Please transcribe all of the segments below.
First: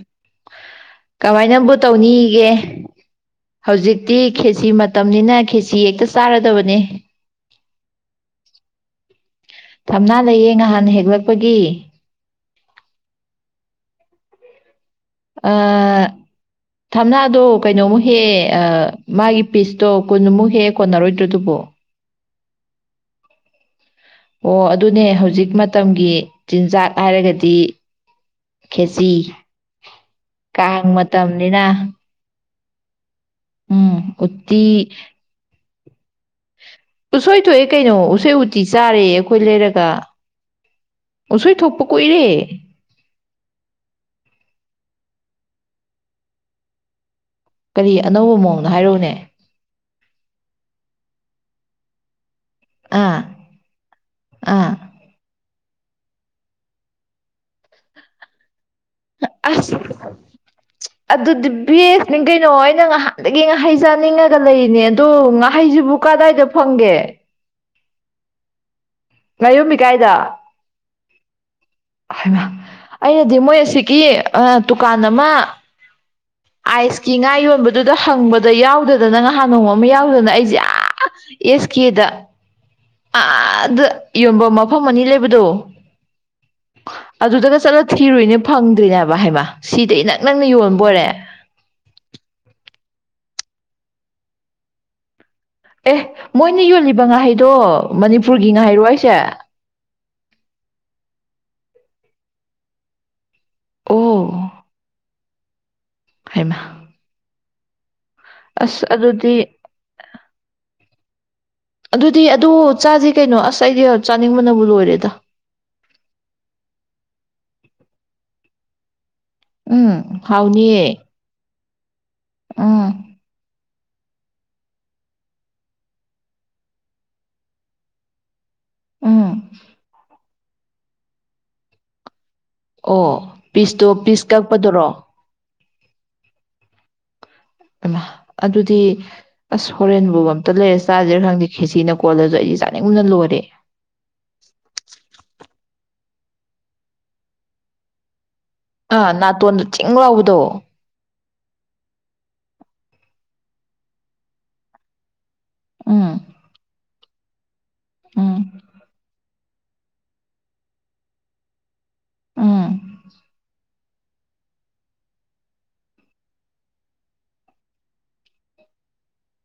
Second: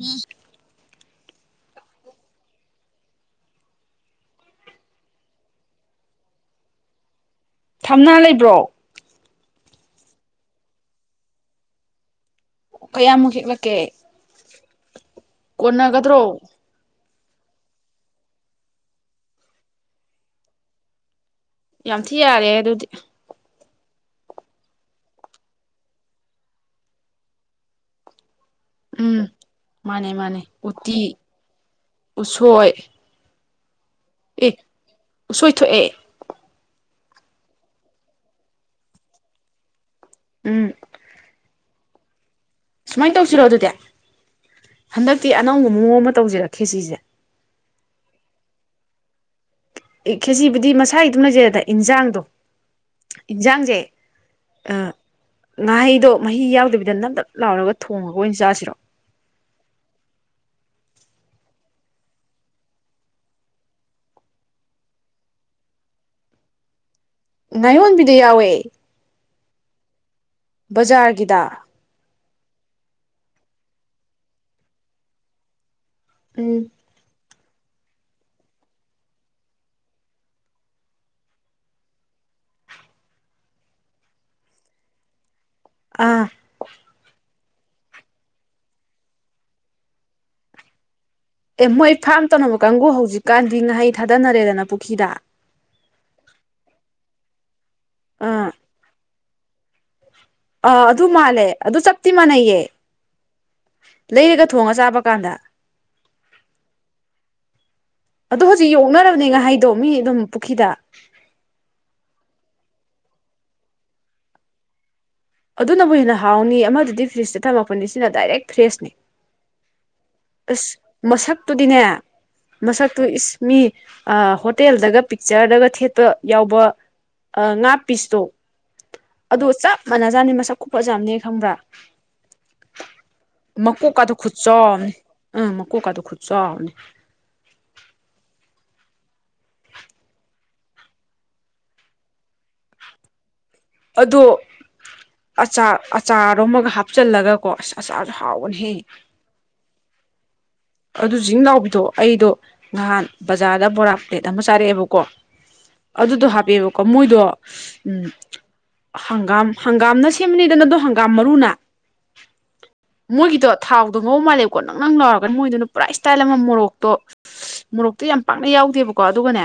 ꯋꯥ ꯀꯃꯥꯏꯅꯕꯨ ꯇꯧꯅꯤꯒꯦ ꯍꯧꯖꯤꯛꯇꯤ ꯈꯦꯁꯤ ꯃꯇꯝꯅꯤꯅ ꯈꯦꯁꯤ ꯍꯦꯛꯇ ꯆꯥꯔꯗꯕꯅꯤ ꯊꯝꯅꯥ ꯂꯩꯕ꯭ꯔꯣ ꯊꯝꯅꯥ ꯂꯩꯌꯦ ꯉꯍꯥꯟ ꯍꯦꯛꯂꯛꯄꯒꯤ ꯀꯌꯥꯃꯨꯛ ꯍꯤꯛꯂꯛꯀꯦ ꯑ ꯊꯝꯅ ꯗꯣ ꯀꯩꯅꯣꯃꯨꯛ ꯍꯦ ꯃꯥꯒꯤ ꯄꯤꯁꯇꯣ ꯀꯨꯟꯃꯨꯛ ꯍꯦ ꯀꯣꯟꯅꯔꯣꯏ ꯇꯔꯗꯨꯕꯣ ꯌꯥꯝ ꯌꯥꯔꯦ ꯑꯗꯨꯗꯤ ꯑꯣ ꯑꯗꯨꯅꯦ ꯍꯧꯖꯤꯛ ꯃꯇꯝꯒꯤ ꯆꯤꯟꯖꯥꯛ ꯍꯥꯏꯔꯒꯗꯤ ꯈꯦꯆꯤ ꯎꯝ ꯃꯥꯅꯦ ꯃꯥꯅꯦ ꯀꯥꯡ ꯎꯇꯤ ꯃꯇꯝꯅꯤꯅ [inaudible] ꯎꯝ ꯑꯦ ꯎꯠꯇꯤ ꯎꯁꯣꯏ ꯊꯣꯛꯑꯦ ꯎꯁꯣꯏ ꯊꯣꯛꯑꯦ ꯀꯩꯅꯣ ꯎꯁꯣꯏ ꯎꯇꯤ ꯆꯥꯔꯦ ꯑꯩꯈꯣꯏ ꯂꯩꯔꯒ ꯎꯝ ꯎꯁ‌ꯣꯏ ꯊꯣꯛꯄ ꯀꯨꯏꯔꯦ ꯁꯨꯃꯥꯏꯅ ꯇꯧꯁꯤꯔꯣ ꯑꯗꯨꯗꯤ ꯍꯟꯗꯛꯇꯤ ꯑꯅꯧꯕ ꯃꯑꯣꯡ ꯑꯃ ꯇꯧꯁꯤꯔ ꯈꯦꯆꯤꯁꯦ ꯀꯔꯤ ꯑꯅꯧꯕ ꯃꯑꯣꯡꯅꯣ ꯍꯥꯏꯔꯛꯎꯅꯦ ꯈꯦꯖꯤꯕꯨꯗꯤ ꯃꯁꯥꯒꯤ ꯑꯗꯨꯝ ꯂꯩꯖꯔ‌ꯦꯗꯅ ꯏꯟꯖꯥꯡꯗꯣ ꯑꯥ ꯏꯟꯖꯥꯡꯁꯦ ꯑꯥ ꯑ ꯉꯥꯍꯩꯗꯣ ꯃꯍꯤ ꯌꯥꯎꯗꯕꯤꯗ ꯅꯞꯅꯞ ꯂꯥꯎꯔꯒ ꯊꯣꯡꯉꯒ ꯑꯣꯏꯅ ꯆꯥꯁꯤꯔꯣ ꯑꯁ ꯑꯗꯨꯗꯤ ꯕ‌ꯦꯁꯅꯤ ꯀꯩꯅꯣ ꯑꯩꯅ ꯉꯍꯥꯟꯗꯒꯤ ꯉꯍꯩ ꯆꯥꯅꯤꯡꯉꯒ ꯂꯩꯔꯤꯅꯦ ꯑꯗꯣ ꯉꯍꯩꯁꯤꯕꯨ ꯀꯗꯥꯏꯗ ꯐꯪꯒꯦ ꯉꯥꯌꯣꯟꯕꯤꯗ ꯌꯥꯎꯋꯦ ꯉꯥꯌ‌ꯣꯟꯕꯤ ꯀꯥꯏꯗ ꯕꯖꯥꯔꯒꯤꯗ ꯍꯩꯃꯥ ꯑꯩꯅꯗꯤ ꯃꯣꯏ ꯑꯁꯤꯒꯤ ꯗꯨꯀꯥꯟ ꯑꯃ ꯎꯝ ꯑꯥꯏꯁꯀꯤ ꯌꯣꯟꯕꯗꯨꯗ ꯍꯪꯕꯗ ꯌꯥꯎꯗꯗꯅ ꯅꯍꯥꯟ ꯅꯣꯡꯃ ꯑꯃ ꯌꯥꯎꯗꯅ ꯑꯩꯁꯦ ꯑꯥ ꯑꯦꯁ ꯀꯦꯗ ꯑꯥꯗ ꯌꯣꯟꯕ ꯃꯐꯝ ꯑꯅꯤ ꯂꯩꯕꯗꯣ ꯑꯥ ꯑꯗꯨꯗꯒ ꯆꯠꯂ ꯊꯤꯔꯨꯏꯅꯦ ꯐꯪꯗꯔꯤꯅꯦ ꯍꯥꯏꯕ ꯍꯥꯏꯃ ꯁꯤꯗ ꯏꯅꯛ ꯅꯛꯅ ꯌꯣꯟꯕ‌ꯣꯏꯔꯦ ꯑꯦ ꯃꯣꯏ ꯐꯥꯔꯝ ꯇꯧꯅꯕ ꯀꯥꯡꯕꯨ ꯍꯧꯖꯤꯛꯀꯥꯟꯗꯤ ꯉꯍꯩ ꯊꯥꯗꯅꯔꯦꯗꯅ ꯄꯨꯈ꯭ꯔꯤꯗ ꯑꯦꯍ ꯃꯣꯏꯅ ꯌꯣꯜꯂꯤꯕ ꯉꯥꯍꯩꯗꯣ ꯑꯥ ꯃꯅꯤꯄꯨꯔꯒꯤ ꯉꯥꯏꯍꯩꯔꯣ ꯍꯥꯏꯁꯦ ꯑꯥ ꯑꯗꯨ ꯃꯥꯜꯂꯦ ꯑꯗꯨ ꯆꯞꯇꯤ ꯃꯥꯟꯅꯩꯌꯦ ꯂꯩꯔꯒ ꯊꯣꯡꯉ ꯆꯥꯕ ꯀꯥꯟꯗ ꯍꯥꯏꯃ ꯑꯗꯣ ꯍꯧꯖꯤꯛ ꯌꯣꯛꯅꯔꯕꯅꯦ ꯉꯥꯏꯍꯥꯏꯗꯣ ꯃꯤ ꯑꯗꯨꯝ ꯄꯨꯈ꯭ꯔꯤꯗ ꯑꯗꯨꯗꯤ ꯑꯗꯨ ꯆꯥꯁꯦ ꯀꯩꯅꯣ ꯑꯁ ꯑꯩꯗꯤ ꯆꯥꯅꯤꯡꯕꯅꯕꯨ ꯂꯣꯏꯔꯦꯗ ꯑꯗꯨꯅꯕꯨ ꯍꯦꯟꯅ ꯍꯥꯎꯅꯤ ꯑꯃꯗꯨꯗꯤ ꯐ꯭ꯔꯤꯖꯇ ꯊꯝꯃꯛꯄꯅꯤ ꯁꯤꯅ ꯗꯥꯏꯔꯦꯛ ꯐ꯭ꯔꯦꯁꯅꯤ ꯎꯝ ꯍꯥꯎꯅꯤꯌꯦ ꯇꯨꯗꯤꯅꯦ ꯎꯝ ꯃꯁꯛ ꯇꯨ ꯏꯁ ꯃꯤ ꯑ ꯍꯣꯇꯦꯜꯗꯒ ꯄꯤꯛꯆꯔꯗꯒ ꯊꯦꯠꯄ ꯌꯥꯎꯕ ꯉꯥ ꯄꯤꯁꯇꯣ ꯎꯝ ꯑꯗꯨꯒ ꯆꯞ ꯃꯥꯟꯅꯖꯥꯠꯅꯤ ꯃꯁꯛ ꯀꯨꯐꯖꯥ ꯑꯝꯅꯦ ꯈꯪꯕ꯭ꯔꯥ ꯑꯣ ꯄꯤꯁꯇꯣ ꯄꯤꯁ ꯀꯛꯄꯗꯨꯔꯣ ꯎꯝ ꯃꯀꯣꯛꯀꯗ‌ꯣ ꯈꯨꯆꯥꯎ ꯑꯝꯅꯤ ꯏꯃꯥ ꯑꯗꯨꯗꯤ ꯑꯁ ꯍꯣꯔꯦꯟꯕꯨ ꯑꯝꯇ ꯂꯩꯔ ꯆꯥꯁꯤꯔꯥ ꯈꯪꯗꯦ ꯈꯦꯁꯤꯅ ꯀꯣꯜꯂꯁꯨ ꯑꯩꯗꯤ ꯆꯥꯅꯤꯡꯕꯅ ꯂꯣꯏꯔꯦ ꯑꯗꯣ ꯑꯆꯥ ꯑꯆꯥꯔꯣꯃꯒ ꯍꯥꯞꯆꯜꯂꯒꯀꯣ ꯑꯁ ꯑꯆꯥꯔꯗꯣ ꯑꯥ ꯅꯥꯇꯣꯟꯗ ꯆꯤꯡ ꯂꯥꯎꯕꯗꯣ ꯖꯤꯡ ꯂꯥꯎꯕꯤꯗꯣ ꯑꯩꯗꯣ ꯅꯍꯥꯟ ꯕꯖꯥꯔꯗ ꯕꯣꯔꯥ ꯄ꯭ꯂꯦꯠ ꯑꯃ ꯆꯥꯔꯛꯑꯦꯕꯀꯣ ꯎꯝ ꯑꯗꯨꯗꯨ ꯍꯥꯄꯦꯕ ꯃꯣꯏꯗꯣ ꯎꯝ ꯍꯪꯒꯥꯝ ꯍꯪꯒꯥꯝꯅ ꯁꯦꯝꯕꯅꯤꯗꯅ ꯑꯗꯣ ꯍꯪꯒꯥꯝ ꯃꯔꯨꯅ ꯎꯝ ꯃꯣꯏꯒꯤꯗꯣ ꯊꯥꯎꯗꯣ ꯉꯧ ꯃꯥꯜꯂꯦꯕꯀꯣ ꯅꯪ ꯅꯪ ꯂꯥꯎꯔ ꯃꯣꯏꯗꯨꯅ ꯄꯨꯔꯥ ꯏꯁꯇꯥꯏꯜ ꯑꯃ ꯃꯣꯔꯣꯛꯇꯣ ꯃꯣꯔꯣꯛꯇꯣ ꯌꯥꯝ ꯄꯥꯛꯅ ꯌꯥꯎꯗꯦꯕꯀꯣ ꯑꯗꯨꯒꯅꯦ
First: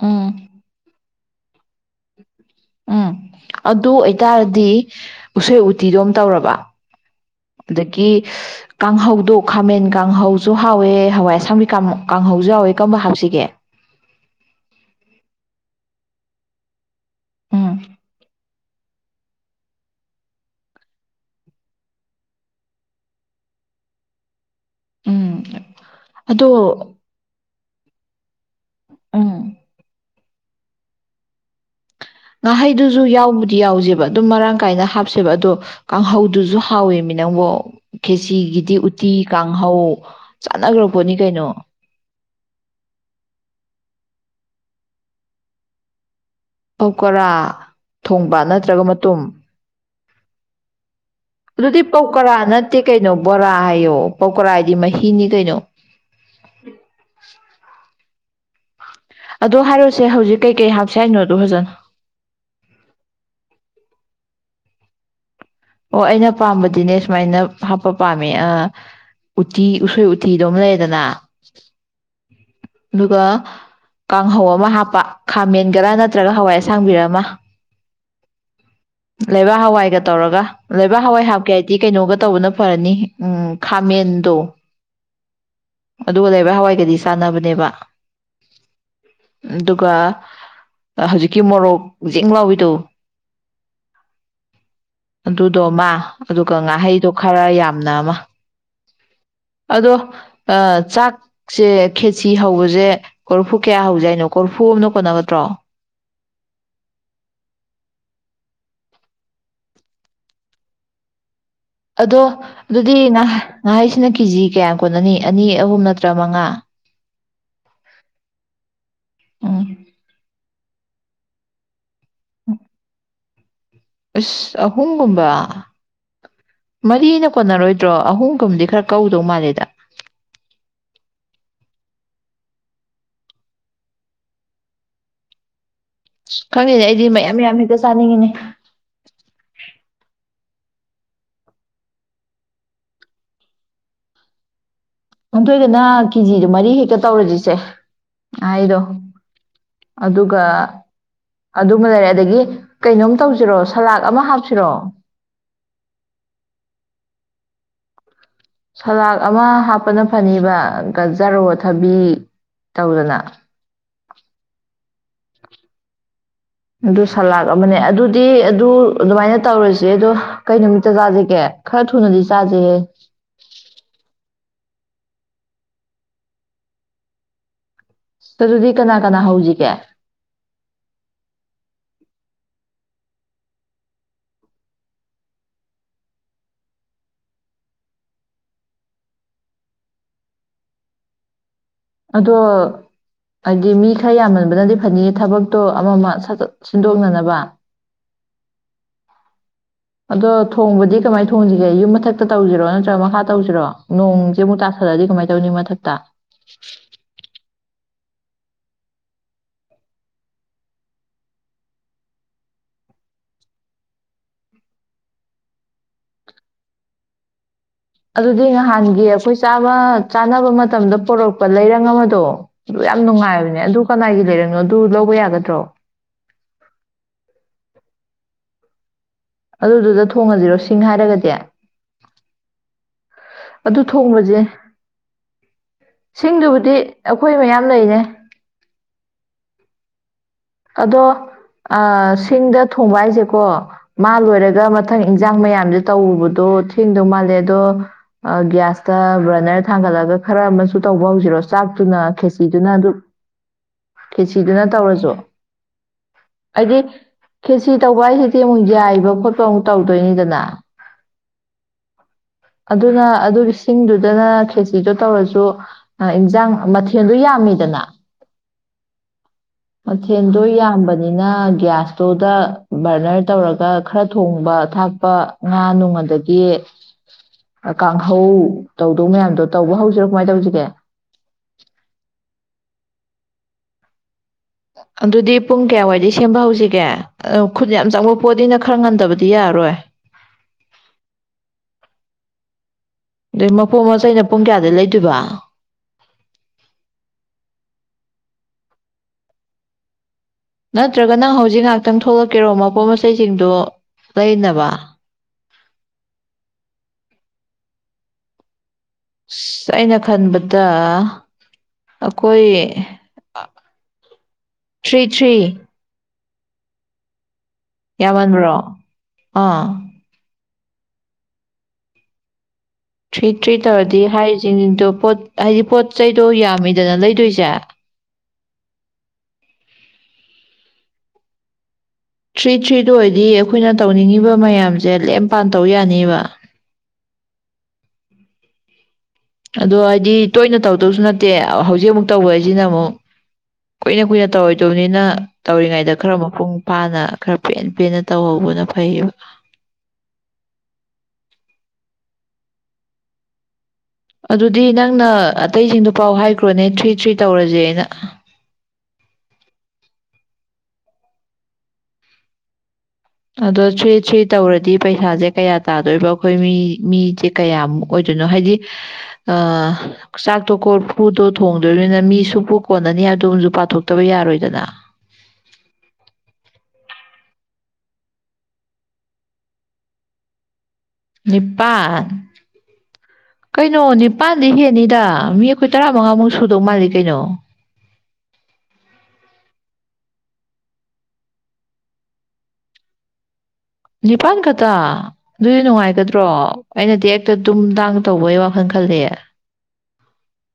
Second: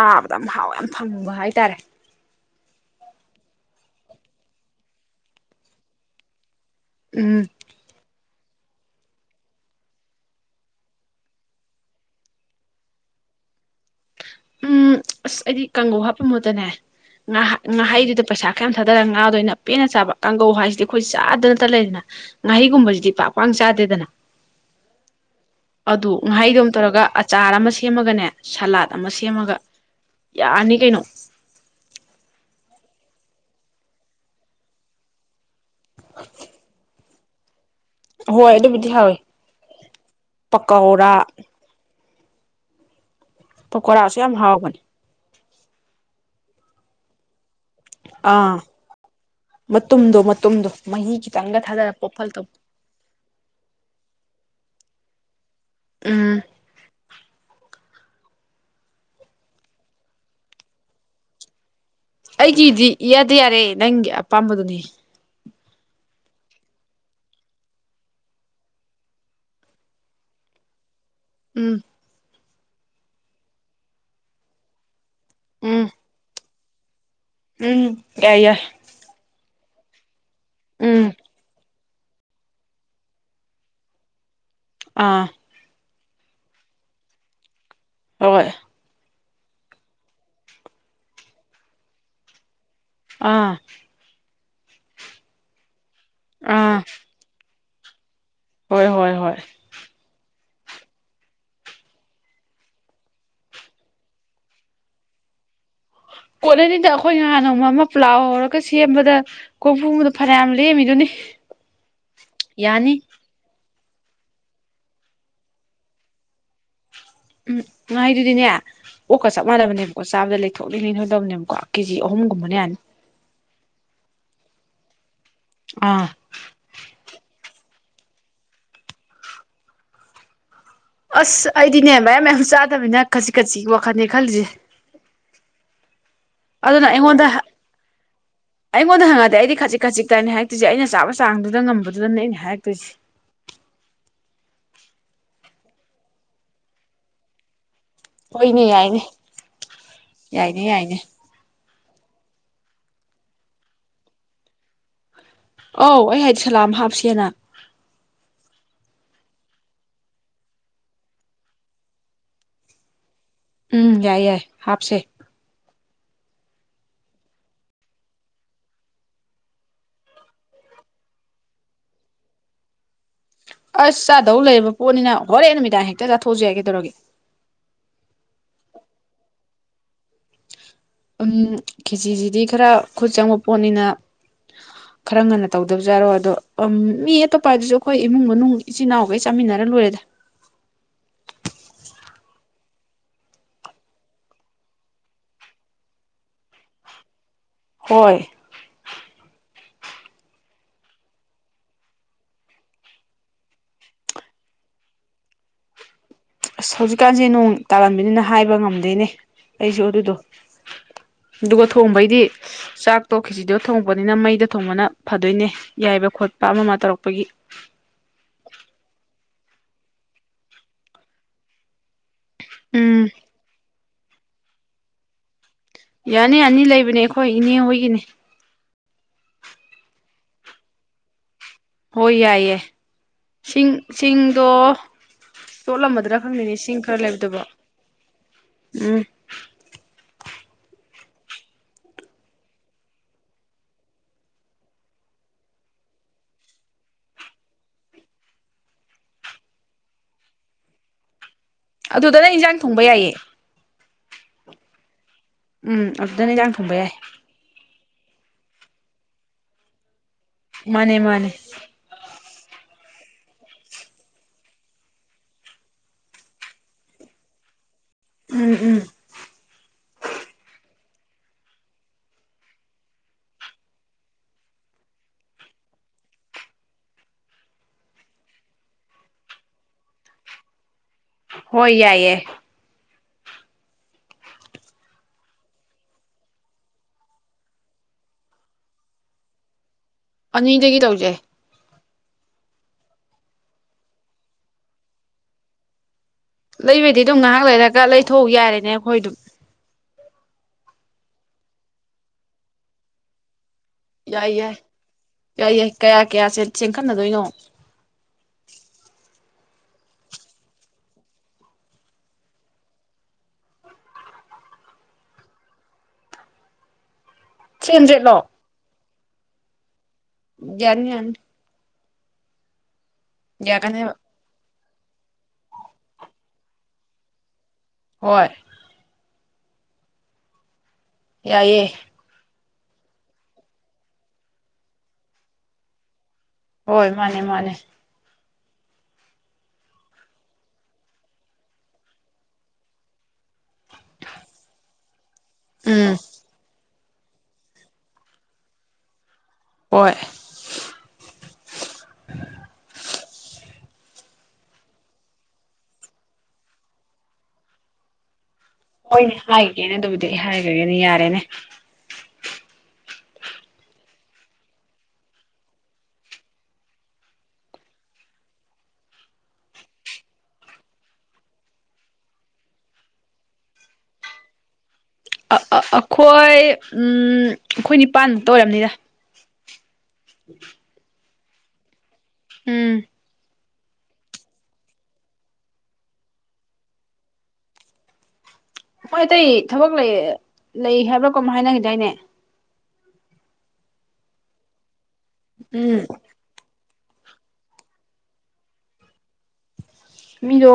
ꯎꯝ ꯌꯥꯝ ꯍꯥꯎꯋꯦ ꯐꯪꯕ ꯍꯥꯏꯇꯥꯔꯦ ꯎꯝ ꯑꯗꯨ ꯑꯣꯏꯇꯥꯔꯗꯤ ꯎꯁꯦꯏ ꯎꯇꯤꯗꯨꯝ ꯇꯧꯔꯕ ꯎꯝ ꯑꯗꯒꯤ ꯀꯥꯡꯍꯧꯗꯣ ꯈꯥꯃꯦꯟ ꯀꯥꯡꯍꯧꯁꯨ ꯍꯥꯎꯋꯦ ꯍꯋꯥꯏ ꯑꯁꯪꯕꯤ ꯀꯥꯡꯍꯧꯁꯨ ꯍꯥꯎꯋꯦ ꯀꯝꯕ ꯍꯥꯞꯁꯤꯒꯦ ꯎꯝ ꯑꯁ ꯑꯩꯗꯤ ꯀꯥꯡꯒꯧ ꯍꯥꯞꯄ ꯃꯍꯨꯠꯇꯅꯦ ꯉꯍ ꯎꯝ ꯉꯥꯍꯩꯗꯨꯗ ꯄꯩꯁꯥ ꯈꯌꯥꯝ ꯊꯥꯗꯔ ꯉꯥꯗ ꯑꯣꯏꯅ ꯄꯦꯟꯅ ꯆꯥꯕ ꯀꯥꯡꯒꯧ ꯍꯥꯏꯁꯤꯗꯤ ꯑꯈꯣꯏ ꯆꯥꯗꯅꯠꯇ ꯂꯩꯗꯅ ꯉꯥꯍꯩꯒꯨꯝꯕꯁꯤꯗꯤ ꯄꯥꯛ ꯄꯥꯛ ꯆꯥꯗꯦꯗꯅ ꯎꯝ ꯑꯗꯨ ꯑꯗꯣ ꯉꯥꯏꯍꯩꯗꯣꯝ ꯇꯧꯔꯒ ꯑꯆꯥꯔ ꯑꯃ ꯁꯦꯝꯃꯒꯅꯦ ꯁꯥ ꯑꯃ ꯎꯝ ꯁꯦꯝꯃꯒ ꯌꯥꯔꯅꯤ ꯀꯩꯅꯣ ꯉꯥꯍꯩꯗꯨꯁꯨ ꯌꯥꯎꯕꯨꯗꯤ ꯌꯥꯎꯖꯦꯕ ꯑꯗꯨꯝ ꯃꯔꯥꯡ ꯀꯥꯏꯅ ꯍꯥꯞꯁꯦꯕ ꯑꯗꯣ ꯀꯥꯡꯍꯧꯗꯨꯁꯨ ꯍꯥꯎꯋꯦ ꯃꯤ ꯅꯪꯕꯣ ꯍꯣꯏ ꯈꯦꯆꯤꯒꯤꯗꯤ ꯑꯗꯨꯕꯨꯗꯤ ꯎꯇꯤ ꯍꯥꯎꯋꯤ ꯀꯥꯡꯍꯧ ꯆꯥꯟꯅꯒ꯭ꯔꯕ ꯄꯣꯠꯅꯤ ꯄꯀꯧꯔꯥ ꯀꯩꯅꯣ ꯄꯀꯣꯔꯥꯁꯨ ꯌꯥꯝ ꯍꯥꯎꯕꯅꯤ ꯄꯀꯣꯔꯥ ꯊꯣꯡꯕ ꯅꯠꯇ꯭ꯔꯒ ꯃꯇꯨꯝ ꯃꯇꯨꯝꯗꯣ ꯃꯇꯨꯝꯗꯣ ꯃꯍꯤ ꯈꯤꯇꯪꯒ ꯑꯗꯨꯗꯤ ꯊꯥꯗꯔ ꯄꯣꯞꯐꯜ ꯄꯧꯀꯣꯔꯥ ꯇꯧ ꯅꯠꯇꯦ ꯀꯩꯅꯣ ꯕꯣꯔꯥ ꯍꯥꯏꯌꯣ ꯄꯧꯀꯣꯔꯥ ꯍꯥꯏ ꯃꯍꯤꯅꯤ ꯀꯩꯅꯣ ꯎꯝ [unintelligible] ꯎꯝ ꯑꯗꯣ ꯍꯥꯏꯔꯣꯁꯦ ꯍꯧꯖꯤꯛ ꯀꯩꯀꯩ ꯍꯥꯞꯁꯦ ꯍꯥꯏꯅꯣꯗꯣ ꯐꯖꯟꯅ ꯑꯩꯒꯤꯗꯤ ꯏꯌꯥꯗ ꯌꯥꯔꯦ ꯅꯪꯒꯤ ꯑꯄꯥꯝꯕꯗꯨꯅꯤ ꯑꯣ ꯑꯩꯅ ꯄꯥꯝꯕꯗꯤꯅꯦ ꯁꯨꯃꯥꯏꯅ ꯍꯥꯞꯄ ꯄꯥꯝꯃꯦ ꯑ ꯎꯇꯤ ꯎꯁꯣꯏ ꯎꯇꯤꯗꯨꯃ ꯂꯩꯔꯦꯗꯅ ꯎꯝ ꯑꯗꯨꯒ ꯀꯥꯡꯍꯧ ꯑꯃ ꯍꯥꯞꯄ ꯎꯝ ꯈꯥꯃꯦꯟꯒꯔꯥ ꯅꯠꯇ꯭ꯔꯒ ꯍꯋꯥꯏ ꯁꯥꯡꯕꯤꯔꯝꯃ ꯎꯝ ꯌꯥꯏ ꯌꯥꯏ ꯁꯤꯒ ꯇꯧꯔꯒ ꯂ ꯂꯩꯕ ꯎꯝ ꯍꯋꯥꯋ ꯍꯥꯎ ꯀꯦ ꯗꯤ ꯀꯩꯅꯣꯒ ꯇꯧꯕꯅ ꯐꯔꯅꯤ ꯎꯝ ꯈꯥꯃꯦꯟꯗꯣ ꯑ ꯑꯗꯨꯒ ꯂꯩꯔ ꯍꯋꯥꯏꯒꯗꯤ ꯁꯥꯟꯅꯕꯅꯦ ꯅꯦꯕ ꯍꯣꯏ ꯑꯗꯨꯒ ꯍꯧꯖꯤꯛꯀꯤ ꯃꯣꯔꯣꯛ ꯤꯡ ꯂꯥꯎꯏꯗꯣ ꯑꯥ ꯑꯗꯨꯗꯣ ꯃꯥ ꯑꯗꯨꯒ ꯑꯥ ꯉꯥꯍꯩꯗꯣ ꯈꯔ ꯌꯥꯝ ꯅꯥꯃ ꯍꯣꯏ ꯍꯣꯏ ꯍꯣꯏ ꯆꯥꯛꯁꯦ ꯈꯦꯁꯤ ꯍꯧꯕꯁꯦ ꯀꯣꯔꯐꯨ ꯀꯌꯥ ꯍꯧꯖ ꯍꯥꯏꯅꯣ ꯀꯣꯔꯐꯨ ꯑꯅ ꯀꯣꯟꯠꯅꯒꯗ꯭ꯔꯣ ꯀꯣꯠꯅꯅꯤꯗ ꯑꯩꯈꯣꯏ ꯅꯍꯥꯟ ꯅꯣꯡꯃ ꯑꯃ ꯄꯨꯂꯥꯎ ꯍꯧꯔꯒ ꯁꯦꯝꯕꯗ ꯀꯣꯏꯐꯨꯗ ꯐꯅꯌꯥꯝ ꯂꯦꯝꯃꯤꯗꯨꯅꯤ ꯑꯗꯣ ꯌꯥꯅꯤ ꯑꯗꯨꯗꯤ ꯅꯍ ꯉꯍꯥꯁꯤꯅ ꯀꯦꯖꯤ ꯀꯌꯥꯝ ꯀꯣꯠꯅꯅꯤ ꯑꯅꯤ ꯑꯍꯨꯝ ꯅꯠꯇ꯭ꯔ ꯃꯉꯥ ꯎꯝ ꯉꯩꯗꯨꯗꯤꯅꯦ ꯑꯣꯀ ꯁ ꯎꯝ ꯃꯥꯅꯅꯦꯣ ꯁꯥꯕ ꯂꯩ ꯊꯣꯛꯂꯤꯅꯤ ꯊꯣꯏꯗꯕꯅꯦꯕꯀꯣ ꯀꯦꯖꯤ ꯑꯍꯨꯝꯒꯨꯝꯕꯅꯦ ꯍꯥꯏꯅ ꯑꯁ ꯑꯍꯨꯝ ꯀꯕ ꯑꯥ ꯃꯔꯤꯅ ꯀꯣꯟꯅꯔꯣꯏꯗ꯭ꯔꯣ ꯑꯍꯨꯝꯒꯨꯝꯗꯤ ꯈꯔ ꯀꯧꯗꯧ ꯃꯥꯜꯂꯦꯗ ꯑꯁ ꯑꯩꯗꯤꯅꯦ ꯃꯌꯥꯝ ꯃꯌꯥꯝꯁꯨ ꯆꯥꯗꯕꯅꯤꯅ ꯈꯖꯤꯛ ꯈꯖꯤꯛ ꯋꯥꯈꯜꯅꯦ ꯈꯜꯂꯤꯁꯦ ꯑꯁ ꯈꯪꯗꯦꯅꯦ ꯑꯗꯨꯅ ꯑꯩꯗꯤ ꯑꯩꯉꯣꯟꯗ ꯃꯌꯥꯝ ꯃꯌꯥꯝ ꯍꯦꯛꯇ ꯆꯥꯅꯤꯡꯉꯤꯅꯦ ꯑꯩꯉꯣꯟꯗ ꯍꯪꯉꯗꯦ ꯑꯩꯗꯤ ꯈꯥꯖꯤꯤꯛ ꯈꯥꯖꯤꯤꯛꯇꯥꯏꯅꯤ ꯍꯥꯏ ꯑꯗꯨꯁꯦ ꯑꯩꯅ ꯆꯥꯕ ꯆꯥꯡꯗꯨꯗ ꯉꯝꯕꯗꯨꯗꯅꯦ ꯑꯩꯅ ꯍꯥꯏꯔꯛꯇꯣꯏꯁꯦ ꯌꯥꯝꯊꯣꯏꯗꯅ ꯀꯦꯖꯤꯗ ꯃꯔꯤ ꯍꯦꯛꯇ ꯇꯧꯔꯁꯤꯁꯦ ꯍꯣꯏꯅꯦ ꯑꯗꯣ ꯌꯥꯏꯅꯦ ꯑꯗꯨꯒꯒ ꯌꯥꯏꯅꯦ ꯌꯥꯏꯅꯦ ꯑꯗꯨ ꯂꯩꯔꯦ ꯑꯗꯒꯤ ꯀꯩꯅꯣꯝ ꯇꯧꯁꯤꯔꯣ ꯁꯂꯥꯗ ꯑꯃ ꯍꯥꯞꯁꯤꯔꯣ ꯑꯧ ꯑꯩ ꯍꯥꯏꯗꯤ ꯁꯂꯥꯝ ꯍꯥꯞꯁꯦꯅ ꯁꯂꯥꯗ ꯑꯃ ꯍꯥꯞꯄꯅ ꯐꯅꯤꯕ ꯒꯖꯔꯣ ꯊꯕꯤ ꯇꯧꯗꯅ ꯎꯝ ꯌꯥꯏ ꯌꯥꯏ ꯍꯥꯁꯦ ꯑꯗꯨ ꯁꯂꯥꯗ ꯑꯃꯅꯦ ꯑꯗꯨꯗꯤ ꯑꯗꯨ ꯑꯗꯨꯃꯥꯏꯅ ꯇꯧꯔꯁꯦ ꯑꯗꯣ ꯀꯩ ꯅꯨꯃꯤꯠꯇ ꯆꯥꯁꯤꯒꯦ ꯈꯔ ꯊꯨꯅꯗꯤ ꯆꯥꯖꯩꯌꯦꯦ ꯑꯁ ꯆꯥꯗꯧ ꯂꯩꯔꯕ ꯄꯣꯠꯅꯤꯅ ꯍꯣꯔꯦꯟ ꯅꯨꯃꯤꯗꯥꯡ ꯍꯦꯛꯇ ꯆꯥꯊꯣꯛꯁꯨ ꯌꯥꯏ ꯀꯩꯗꯧꯔꯒꯦ ꯑꯗꯨꯗꯤ ꯀꯅꯥ ꯀꯅꯥ ꯍꯧꯁꯤꯒꯦ ꯎꯝ ꯀꯦꯖꯤꯁꯤꯗꯤ ꯈꯔ ꯈꯨꯠ ꯆꯪꯕ ꯄꯣꯠꯅꯤꯅ ꯈꯔ ꯉꯟꯅ ꯇꯧꯗꯕꯖ ꯌꯥꯔꯣ ꯑꯗꯣ ꯃꯤ ꯑꯇꯣꯞꯄ ꯍꯥꯏꯗꯨꯁꯨ ꯑꯩꯈꯣꯏ ꯏꯃꯨꯡ ꯃꯅꯨꯡ ꯏꯆꯤꯜ ꯏꯅꯥꯎꯈꯩ ꯆꯥꯃꯤꯟꯅꯔ ꯂꯣꯏꯔꯗꯤ ꯑꯗꯣ ꯍꯥꯏꯗꯤ ꯃꯤ ꯈꯔ ꯌꯥꯝꯃꯟꯕꯅꯗꯤ ꯐꯅꯤꯌꯦ ꯊꯕꯛꯇꯣ ꯑꯃ ꯑꯃ ꯁꯤꯟꯗꯣꯛꯅꯅꯕ ꯍꯣꯏ ꯑꯗꯣ ꯊꯣꯡꯕꯗꯤ ꯀꯃꯥꯏꯅ ꯊꯣꯡꯁꯤꯒꯦ ꯌꯨꯝ ꯃꯊꯛꯇ ꯇꯧꯁꯤꯔꯣ ꯅꯠꯇ꯭ꯔꯒ ꯃꯈꯥ ꯇꯧꯁꯤꯔꯣ ꯅꯣꯡꯁꯦ ꯑꯃꯨꯛ ꯇꯥꯊꯂꯛꯑꯗꯤ ꯀꯃꯥꯏꯅ ꯇꯧꯅꯤ ꯃꯊꯛꯇ ꯑꯁ ꯍꯧꯖꯤꯛꯀꯥꯟꯁꯦ ꯅꯣꯡ ꯇꯥꯔꯟꯕꯅꯤꯅ ꯍꯥꯏꯕ ꯉꯝꯗꯣꯏꯅꯦ ꯑꯩꯁꯨ ꯑꯗꯨꯗꯣ ꯑꯗꯨꯒ ꯊꯣꯡꯕꯩꯗꯤ ꯆꯥꯛꯇꯣ ꯈꯤꯖꯤꯗꯣ ꯊꯣꯡꯉꯛꯄꯅꯤꯅ ꯃꯩꯗ ꯊꯣꯡꯕꯅ ꯐꯗꯣꯏꯅꯦ ꯌꯥꯏꯕ ꯈꯣꯠꯄ ꯑꯃ ꯑꯃ ꯇꯧꯔꯛꯄꯒꯤ ꯑꯗꯨꯗꯤ ꯅꯍꯥꯟꯒꯤ ꯑꯩꯈꯣꯏꯥ ꯆꯥꯅꯕ ꯃꯇꯝꯗ ꯄꯣꯔꯛꯄ ꯂꯩꯔꯪ ꯑꯃꯗꯣ ꯑꯗꯨ ꯌꯥꯝ ꯎꯝ ꯅꯨꯡꯉꯥꯏꯕꯅꯦ ꯑꯗꯨ ꯀꯅꯥꯏꯒꯤ ꯂꯩꯔꯅꯣ ꯑꯗꯨ ꯂꯧꯕ ꯌꯥꯒꯗ꯭ꯔꯣ ꯌꯥꯅꯤ ꯌꯥꯅꯤ ꯂꯩꯕꯅꯦ ꯑꯩꯈꯣꯏ ꯏꯅꯦ ꯍꯣꯏꯒꯤꯅꯦ ꯑꯗꯨꯗꯨꯗ ꯊꯣꯡꯉꯁꯤꯔꯣ ꯁꯤꯡ ꯍꯥꯏꯔꯒꯗꯤ ꯍꯣꯏ ꯌꯥꯏꯌꯦꯦ ꯁꯤꯡ ꯑꯗꯨ ꯊꯣꯡꯕꯁꯦ ꯁꯤꯡꯗꯣ ꯆꯣꯠꯂꯝꯃꯗ꯭ꯔꯥ ꯈꯪꯕꯅꯤ ꯁꯤꯡꯗꯨꯕꯨꯗꯤ ꯁꯤꯡ ꯈꯔ ꯑꯩꯈꯣꯏ ꯂꯩꯕꯗꯕ ꯃꯌꯥꯝ ꯂꯩꯅꯦ ꯎꯝ ꯑꯗꯣ ꯁꯤꯡꯗ ꯊꯣꯡꯕ ꯍꯥꯏꯁꯦꯀꯣ ꯃꯥ ꯂꯣꯏꯔꯒ ꯃꯊꯪ ꯏꯟꯖꯥꯡ ꯃꯌꯥꯝꯁꯦ ꯇꯧꯔꯨꯕꯗꯣ ꯊꯦꯡꯗꯧ ꯃꯥꯜꯂꯦ ꯑꯗꯣ ꯒ꯭ꯌꯥꯁꯇ ꯕ꯭ꯔꯔꯅꯔ ꯊꯥꯡꯒꯠꯂꯒ ꯈꯔ ꯑꯃꯁꯨ ꯇꯧꯕ ꯍꯧꯁꯤꯔꯣ ꯆꯥꯛꯇꯨꯅ ꯑꯗꯨꯗ ꯅꯪ ꯏꯟꯁꯥꯡ ꯊꯣꯡꯕ ꯌꯥꯏꯌꯦ ꯀꯦꯆꯗꯨꯅ ꯇꯧꯔꯁꯨ ꯎꯝ ꯑꯗꯨꯗꯅꯦꯗꯥꯡ ꯊꯨꯝꯕ ꯑꯩꯗꯤ ꯌꯥꯏ ꯈꯦꯆꯤ ꯇꯧꯕ ꯍꯥꯏꯁꯤꯗꯤ ꯑꯃꯨꯛ ꯌꯥꯏꯕ ꯈꯣꯠꯄ ꯑꯃꯨꯛ ꯇꯧꯗꯣꯏꯅꯤꯗꯅ ꯃꯥꯅꯦ ꯃꯥꯅꯦ [unintelligible] ꯑꯗꯨꯅ ꯑꯗꯨꯒꯤ ꯏꯁꯤꯡꯗꯨꯗꯅ ꯈꯦꯆꯗꯣ ꯇꯧꯔꯁꯨ ꯏꯟꯖꯥꯡ ꯃꯊꯦꯜꯗꯣ ꯌꯥꯝꯃꯤꯗꯅ ꯎꯝ ꯎꯝ ꯃꯊꯦꯜꯗꯣ ꯌꯥꯝꯕꯅꯤꯅ ꯒ꯭ꯌꯥꯁ ꯏꯁꯇꯣꯞꯗ ꯕꯔꯅꯔ ꯇꯧꯔꯒ ꯈꯔ ꯊꯣꯡꯕ ꯊꯥꯛꯄ ꯉꯥ ꯅꯨꯡ ꯑꯗꯒꯤ ꯀꯥꯡꯍꯧ ꯇꯧꯗꯧ ꯃꯌꯥꯝꯗꯣ ꯇꯧꯕ ꯍꯧꯁꯤꯔꯣ ꯀꯃꯥꯏꯅ ꯇꯧꯁꯤꯒꯦ ꯍꯣꯏ ꯌꯥꯏ ꯌꯥꯏ ꯑꯗꯨꯗꯤ ꯄꯨꯡ ꯀꯌꯥꯋꯥꯏꯗ ꯁꯦꯝꯕ ꯍꯧꯁꯤꯒꯦ ꯈꯨꯠ ꯌꯥꯝ ꯆꯪꯕ ꯄꯣꯠꯗꯤꯅ ꯈꯔ ꯉꯟꯗꯕꯗꯤ ꯌꯥꯔꯔꯣꯏ ꯑꯅꯤꯗꯒꯤ ꯇꯧꯖꯩ ꯑꯩ ꯃꯣ ꯑꯁ ꯑꯩꯅ ꯄꯨꯡ ꯀꯌꯥꯗꯩ ꯂꯩꯇꯣꯏꯕ ꯂꯩꯕꯩꯗꯤ ꯑꯗꯨꯝ ꯉꯥꯏꯍꯥꯛ ꯂꯩꯔꯒ ꯂꯩꯊꯣꯛꯎ ꯌꯥꯔꯦꯅꯦ ꯑꯩꯈꯣꯏ ꯑꯗꯨꯝ ꯅꯠꯇ꯭ꯔꯒ ꯅꯪ ꯍꯧꯖꯤꯛ ꯉꯥꯏꯍꯥꯛꯇꯪ ꯊꯣꯛꯂꯛꯀꯦꯔꯣ ꯃꯄꯣꯠ ꯃꯆꯩꯁꯤꯡꯗꯣ ꯀ ꯌꯥꯏ ꯌꯥꯏ ꯅꯕ ꯌꯥꯏ ꯌꯥꯏ ꯀꯌꯥ ꯀꯌꯥꯦ ꯆꯦꯡꯈꯠꯅꯗꯣꯏꯅꯣ ꯑꯁ ꯑꯩꯅ ꯈꯟꯕꯗ ꯑꯩꯈꯣꯏ ꯊ꯭ꯔꯤ ꯊ꯭ꯔꯤ ꯊ꯭ꯔꯤ ꯍꯟꯗ꯭ꯔꯦꯠꯂꯣ ꯌꯥꯝꯃꯟꯥꯟꯕ꯭ꯔꯣ ꯑꯥ ꯌꯥꯅꯤ ꯌꯥꯅꯤ ꯊ꯭ꯔꯤ ꯊ꯭ꯔꯤ ꯌꯥꯒꯅꯦꯕ ꯇꯧꯔꯗꯤ ꯍꯥꯏ ꯆꯤꯡꯗꯣ ꯄꯣꯠ ꯍꯥꯏꯗꯤ ꯄꯣꯠ ꯆꯩꯗꯣ ꯌꯥꯝꯃꯤꯗꯅ ꯂꯩꯗꯣꯏꯁꯦ ꯍꯣꯏ ꯌꯥꯏꯑꯌꯦꯦ ꯊ꯭ꯔꯤ-ꯊ꯭ꯔꯤꯗ ꯑꯣꯏꯗꯤ ꯑꯩꯈꯣꯏꯅ ꯇꯧꯅꯤꯡꯉꯤꯕ ꯃꯌꯥꯝꯖꯦ ꯂꯦꯝꯄꯥꯟ ꯇꯧ ꯌꯥꯅꯤꯕꯥ ꯍꯣꯏ ꯃꯥꯅꯦ ꯃꯥꯅꯦ ꯑꯗꯣ ꯍꯥꯏꯗꯤ ꯇꯣꯏꯅ ꯇꯧꯗꯧꯁꯨ ꯅꯠꯇꯦ ꯍꯧꯖꯤꯛ ꯑꯃꯨꯛ ꯇꯧꯕ ꯍꯥꯏꯁꯤꯅ ꯑꯃꯨꯛ ꯀꯨꯏꯅ ꯀꯨꯏꯅ ꯇꯧꯔꯣꯏꯗꯕꯅꯤꯅ ꯎꯝ ꯇꯧꯔꯤꯉꯩꯗ ꯈꯔ ꯃꯄꯨꯡ ꯄꯥꯅ ꯈꯔ ꯄꯦꯟ-ꯄꯦꯟꯅ ꯇꯧꯍꯧꯕꯅ ꯐꯩꯕ ꯍꯣꯏ [unintelligible] ꯑꯗꯨꯗꯤ ꯅꯪꯅ ꯑꯇꯩꯁꯤꯡꯗꯣ ꯄꯥꯎ ꯍꯥꯏꯈ꯭ꯔꯣꯅꯦ ꯊ꯭ꯔꯤ- ꯊ꯭ꯔꯤ ꯇꯧꯔꯖꯦꯅ ꯍꯣꯏꯅꯦ ꯍꯥꯏꯒꯦꯅ ꯑꯗꯨꯕꯨꯗꯤ ꯑꯩ ꯍꯥꯏꯈ꯭ꯔꯒꯦꯅꯦ ꯌꯥꯔꯦꯅꯦ ꯑꯗꯣ ꯊ꯭ꯔꯤ ꯊ꯭ꯔꯤ ꯇꯧꯔꯗꯤ ꯄꯩꯁꯥꯖꯦ ꯀꯌꯥ ꯇꯥꯗꯣꯏꯕ ꯑꯩꯈꯣꯏ ꯃꯤ ꯃꯤꯖꯦ ꯀꯌꯥꯃꯨꯛ ꯑꯣꯏꯗꯣꯏꯅꯣ ꯍꯥꯏꯗꯤ ꯆꯥꯛꯇꯣ ꯀꯣꯜ ꯐꯨꯔꯗꯣ ꯊꯣꯡꯗꯣꯅꯤꯅ ꯃꯤ ꯁꯨꯛ ꯀꯣꯟꯅꯅꯤ ꯍꯥꯏꯕꯗꯨꯝꯖꯨ ꯄꯥꯊꯣꯛꯇꯕ ꯌꯥꯔꯣꯏꯗꯅ ꯑ ꯑ ꯑꯈꯣꯏ ꯎꯝ ꯑꯩꯈꯣꯏ ꯅꯤꯄꯥꯥꯟꯃꯨꯛꯇ ꯑꯣꯏꯔꯝꯅꯤꯗ [unintelligible] ꯅꯤꯄꯥꯥꯟ ꯎꯝ ꯀꯩꯅꯣ ꯅꯤꯄꯥꯜꯗꯤ ꯍꯦꯟꯅꯤꯗ ꯃꯤ ꯑꯩꯈꯣꯏ ꯇꯔꯥꯃꯉꯥꯃꯨꯛ ꯁꯨꯗꯧ ꯃꯥꯜꯂꯤ ꯀꯩꯅꯣ ꯍꯣꯏ ꯑꯇꯩ ꯊꯕꯛ ꯂꯩ ꯂꯩ ꯍꯥꯏꯕ꯭ꯔꯥ ꯀꯝ ꯍꯥꯏꯅꯒꯤꯗꯏꯅꯦ ꯅꯤꯄꯥꯥꯟ ꯈꯇ ꯑꯗꯨꯗꯤ ꯎꯝ ꯅꯨꯡꯉꯥꯏꯒꯗ꯭ꯔꯣ ꯑꯩꯅꯗꯤ ꯍꯦꯛꯇ ꯗꯨꯝ ꯗꯥꯡ ꯇꯧꯕꯩ ꯋꯥꯈꯜ ꯈꯜꯂꯤ ꯃꯤꯗꯣ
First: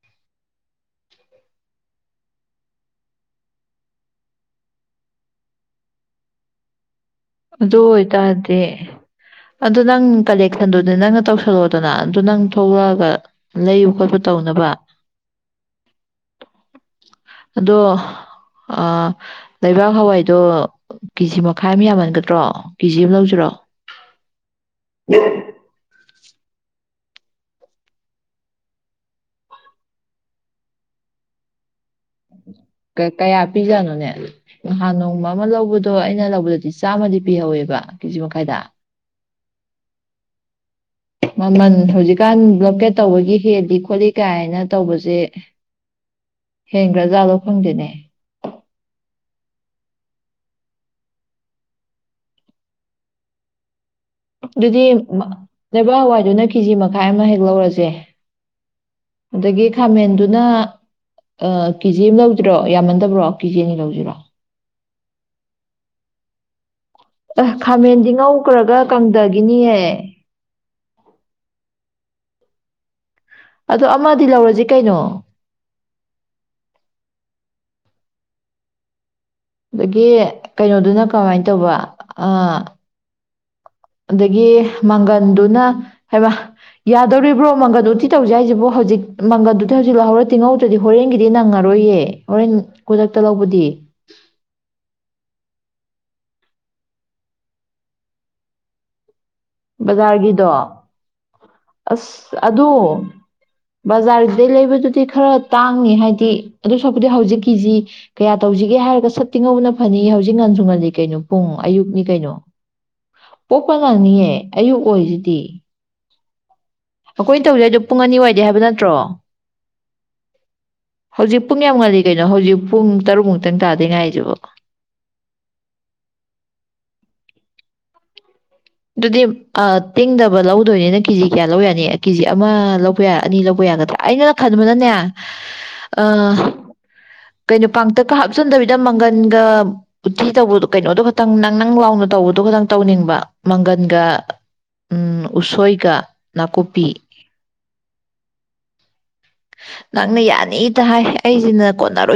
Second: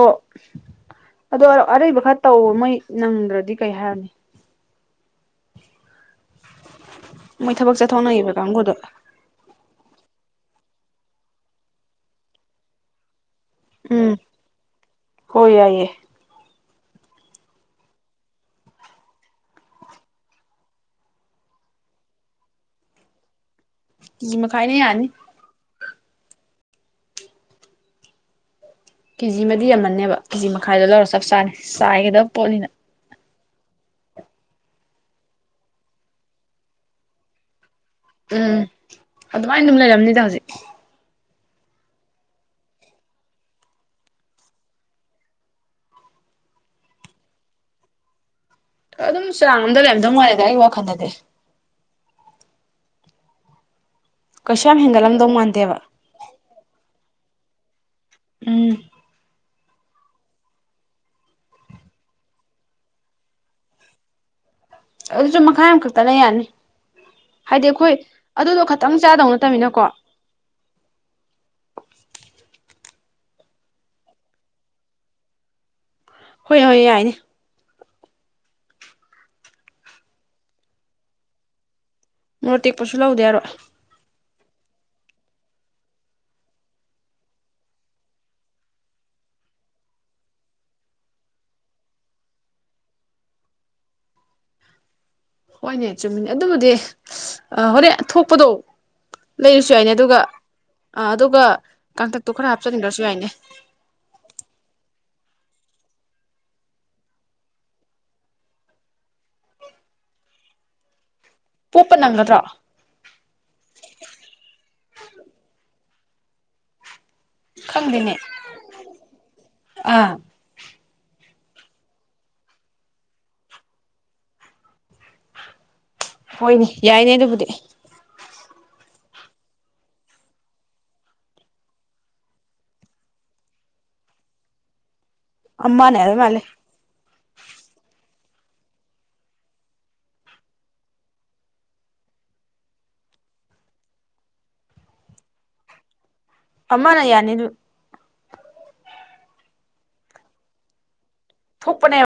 ꯑꯗꯣ ꯑꯔꯩꯕ ꯈꯔ ꯇꯧ ꯃꯣꯏ ꯅꯪꯗ꯭ꯔꯗꯤ ꯀꯩ ꯍꯥꯏꯔꯨꯅꯤ ꯃꯣꯏ ꯊꯕꯛ ꯑꯗꯨ ꯆꯠꯊꯣꯛꯅꯩꯕ ꯑꯣꯏꯇꯥꯔꯗꯤ ꯀꯥꯡꯒꯨꯗ ꯑꯗꯨ ꯅꯪ ꯀꯂꯦꯛꯁꯟꯗꯨꯅꯦ ꯅꯪꯅ ꯇꯧꯁꯜꯂꫭꯗꯅ ꯑꯗꯨ ꯅꯪ ꯊꯣꯛꯂꯛꯑꯒ ꯂꯩꯕ ꯎꯝ ꯈꯣꯠꯄ ꯇꯧꯅꯕ ꯍꯣꯏ ꯌꯥꯏꯌꯦ ꯑꯗꯣ ꯑꯥ ꯂꯩꯕꯥꯛ ꯍꯋꯥꯏꯗꯣ ꯀꯦꯖꯤ ꯃꯈꯥꯏ ꯑꯃ ꯌꯥꯝꯃꯟꯒꯗ ꯇ꯭ꯔꯣ ꯀꯦꯖꯤ ꯑꯃ ꯂꯧꯖꯤꯔꯣ ꯀꯤꯖꯤꯃꯈꯥꯏꯅ ꯌꯥꯅꯤ ꯀꯦꯖꯤꯃꯗꯤ ꯌꯥꯝꯃꯟꯅꯦꯕ ꯀꯦꯖꯤ ꯃꯈꯥꯏꯗꯣ ꯂꯧꯔ ꯆꯞ ꯆꯥꯅꯤ ꯆꯥꯏꯒꯗꯕ ꯄꯣꯠꯅꯤꯅ ꯀꯌꯥ ꯄꯤꯖꯥꯅꯣꯅꯦ ꯅꯍꯥꯟ ꯅꯣꯡꯃ ꯑꯃ ꯂꯧꯕꯗꯣ ꯑꯩꯅ ꯂꯧꯕꯗꯗꯤ ꯆꯥꯝꯃꯗꯤ ꯄꯤꯍꯧꯋꯦꯕ ꯀꯦꯖꯤ ꯎꯝ ꯃꯈꯥꯏꯗ ꯑꯗꯨꯃꯥꯏꯅ ꯑꯗꯨꯝ ꯂꯩꯔꯝꯅꯤꯗ ꯍꯧꯖꯤꯛ ꯃꯃꯜ ꯍꯧꯖꯤꯛꯀꯥꯟ ꯕ꯭ꯂꯣꯀꯦꯠ ꯇꯧꯕꯒꯤ ꯍꯦꯜꯂꯤ ꯈꯣꯠꯂꯤ ꯀꯥꯏꯅ ꯇꯧꯕꯖꯦ ꯍꯦꯟꯒ꯭ꯔꯖꯥꯠ ꯂꫭ ꯈꯪꯗꯦꯅꯦ ꯑꯗꯨꯝ ꯆꯥꯡ ꯑꯝꯗ ꯂꯩꯔꯝꯗꯧꯃꯥꯜꯂꯤꯗ ꯑꯩ ꯋꯥꯈꯟꯗꯗꯤ ꯀꯩꯁꯨ ꯌꯥꯝ ꯑꯗꯨꯗꯤ ꯍꯦꯟꯒꯠꯂꯝꯗꯧ ꯃꯥꯟꯗꯦꯕ ꯂꯩꯕꯥꯛ ꯍꯋꯥꯏꯗꯨꯅ ꯀꯦꯖꯤ ꯃꯈꯥꯏ ꯑꯃ ꯂꯧꯔꯖꯦ ꯎꯝ ꯑꯗꯒꯤ ꯈꯥꯃꯦꯟꯗꯨꯅ ꯀꯦꯖꯤ ꯑꯃ ꯂꯧꯖꯤꯔꯣ ꯌꯥꯝꯃꯟꯗꯕ꯭ꯔꯣ ꯀꯦꯖꯤ ꯑꯅꯤ ꯂꯧꯁꯖꯤꯔꯣ ꯑꯗꯨꯁꯨ ꯃꯈꯥꯏ ꯑꯝ ꯈꯛꯇꯅ ꯌꯥꯅꯤ ꯑ ꯍꯥꯏꯗꯤ ꯑꯩꯈꯣꯏ ꯈꯥꯃꯦꯟꯗꯤ ꯑꯗꯨꯗꯣ ꯉꯧꯈ꯭ꯔꯒ ꯈꯇꯪ ꯆꯥꯗꯧ ꯀꯪꯗꯒꯤꯅꯤꯌꯦ ꯅꯠꯇꯕꯅꯤꯅꯀꯣ ꯑꯗꯣ ꯑꯃꯗꯤ ꯂꯧꯔꯖꯤ ꯀꯩꯅꯣ ꯍꯣꯏ ꯍꯣꯏ ꯌꯥꯏꯅꯦ ꯑꯗꯒꯤ ꯀꯩꯅꯣꯗꯨꯅ ꯀꯃꯥꯏ ꯇꯧꯕ ꯑ ꯃꯣꯔꯣꯛ ꯇꯦꯛꯄꯁꯨ ꯂꯧꯗ ꯌꯥꯔꯣꯏ꯫ ꯑꯗꯒꯤ ꯃꯪꯒꯟꯗꯨꯅ ꯍꯥꯏꯕ ꯌꯥꯗꯧꯔꯤꯕ꯭ꯔꯣ ꯃꯪꯒꯟꯗꯨ ꯎꯇꯤ ꯇꯧꯖꯦ ꯍꯥꯏꯖꯤꯕꯣ ꯍꯧꯖꯤꯛ ꯃꯪꯒꯜꯗꯨꯗꯤ ꯍꯧꯖꯤꯛ ꯂꯧꯍꯧꯔ ꯇꯤꯡꯍꯧꯗ꯭ꯔꯗꯤ ꯍꯣꯔꯦꯟꯒꯤꯗꯤ ꯅꯪꯉꯔꯣꯏꯌꯦ ꯍꯣꯔꯦꯟ ꯈꯨꯗꯛꯇ ꯂꯧꯕꯗꯤ꯫ ꯍꯣꯏꯅꯦ ꯆꯨꯝꯃꯤꯅꯦ ꯑꯗꯨꯕꯨꯗꯤ ꯍꯣꯔꯦꯟ ꯊꯣꯛꯄꯗꯣ ꯂꯩꯔꯁꯨ ꯌꯥꯏꯅꯦ ꯑꯗꯨꯒ ꯕꯖꯥꯔꯒꯤꯗꯣ ꯑꯗꯨꯒ ꯀꯥꯡꯇꯛꯇꯣ ꯑꯁ ꯈꯔ ꯑꯗꯨ ꯍꯥꯞꯆꯤꯟꯈ꯭ꯔꯁꯨ ꯌꯥꯏꯅꯦ ꯕꯖꯥꯔꯒꯤꯗꯩ ꯂꯩꯕꯗꯨꯗꯤ ꯈꯔ ꯇꯥꯡꯅꯦ ꯍꯥꯏꯗꯤ ꯑꯗꯨ ꯁꯔꯨꯛꯄꯨꯗꯤ ꯍꯧꯖꯤꯛ ꯀꯤꯖꯤ ꯀꯌꯥ ꯇꯧꯖꯤꯒꯦ ꯍꯥꯏꯔꯒ ꯁꯠꯇꯤꯡ ꯉꯧꯕꯅ ꯐꯅꯤꯌꯦ ꯍꯧꯖꯤꯛ ꯉꯟꯖꯨ ꯉꯜꯂꯤ ꯀꯩꯅꯣ꯫ ꯄꯨꯡ ꯄꯣꯛꯄ ꯑꯌꯨꯛꯅꯤ ꯀꯩꯅꯣ ꯅꯪꯒꯗ꯭ꯔꯣ ꯄꯣꯞꯄ ꯉꯥꯝꯅꯤꯌꯦ꯫ ꯀꯣꯏꯖꯤꯗꯤ ꯑꯩꯈꯣꯏ ꯇꯧꯗꯣꯏꯗꯣ ꯄꯨꯡ ꯈꯪꯗꯦꯅꯦ ꯑꯅꯤ ꯋꯥꯏꯗꯩ ꯍꯥꯏꯕ ꯅꯠꯇ꯭ꯔꯣ꯫ ꯑꯥ ꯍꯧꯖꯤꯛ ꯄꯨꯡ ꯌꯥꯝꯉꯜꯂꯤ ꯀꯩꯅꯣ ꯍꯧꯖꯤꯛ ꯄꯨꯡ ꯇꯔꯨꯛ ꯃꯨꯛꯇꯪ ꯇꯥꯗ ꯉꯥꯏꯖꯤꯕꯣ꯫ ꯍꯣꯏꯅꯦ ꯌꯥꯏꯅꯦ ꯑꯗꯨꯕꯨꯗꯤ꯫ ꯗꯨꯗꯤ ꯑ ꯇꯤꯡꯗꯕ ꯂꯧꯗꯣꯏꯅꯤꯅ ꯀꯦꯖꯤ ꯀꯌꯥ ꯂꯧꯌꯥꯅꯤ ꯀꯦꯖꯤ ꯑꯃ ꯂꯧꯕ ꯌꯥ ꯑꯅꯤ ꯂꯧꯕ ꯌꯥꯒꯗ꯭ꯔꯣ ꯑꯩꯅ ꯈꯟꯕꯅꯅꯦ꯫ ꯑꯃꯅꯦ ꯍꯥꯏ ꯃꯥꯜꯂꯦ꯫ ꯀꯩꯅꯣ ꯄꯥꯡꯇꯛꯀ ꯍꯥꯞꯆꯟꯗꯣꯏꯗ ꯃꯪꯒꯟꯒ ꯎꯠꯇꯤ ꯇꯧꯕꯗꯣ ꯀꯩꯅꯣꯗꯣ ꯈꯛꯇꯪ ꯅꯪ ꯅꯪ ꯂꯥꯎꯅ ꯇꯧꯕꯗꯣ ꯈꯇꯪ ꯇꯧꯅꯤꯡꯕ꯫ ꯃꯪꯒꯟꯒ ꯎꯝ ꯎꯁꯣꯏꯒ꯫ ꯅꯥꯀꯨꯞꯄꯤ ꯑꯃꯅ ꯌꯥꯅꯤꯗꯨ꯫ ꯅꯪꯅ ꯌꯥꯅꯤꯇ ꯍꯥꯏ꯫ ꯑꯩꯖꯤꯅ ꯊꯣꯛꯄꯅ ꯀꯣꯅꯥꯥꯔꯣꯏ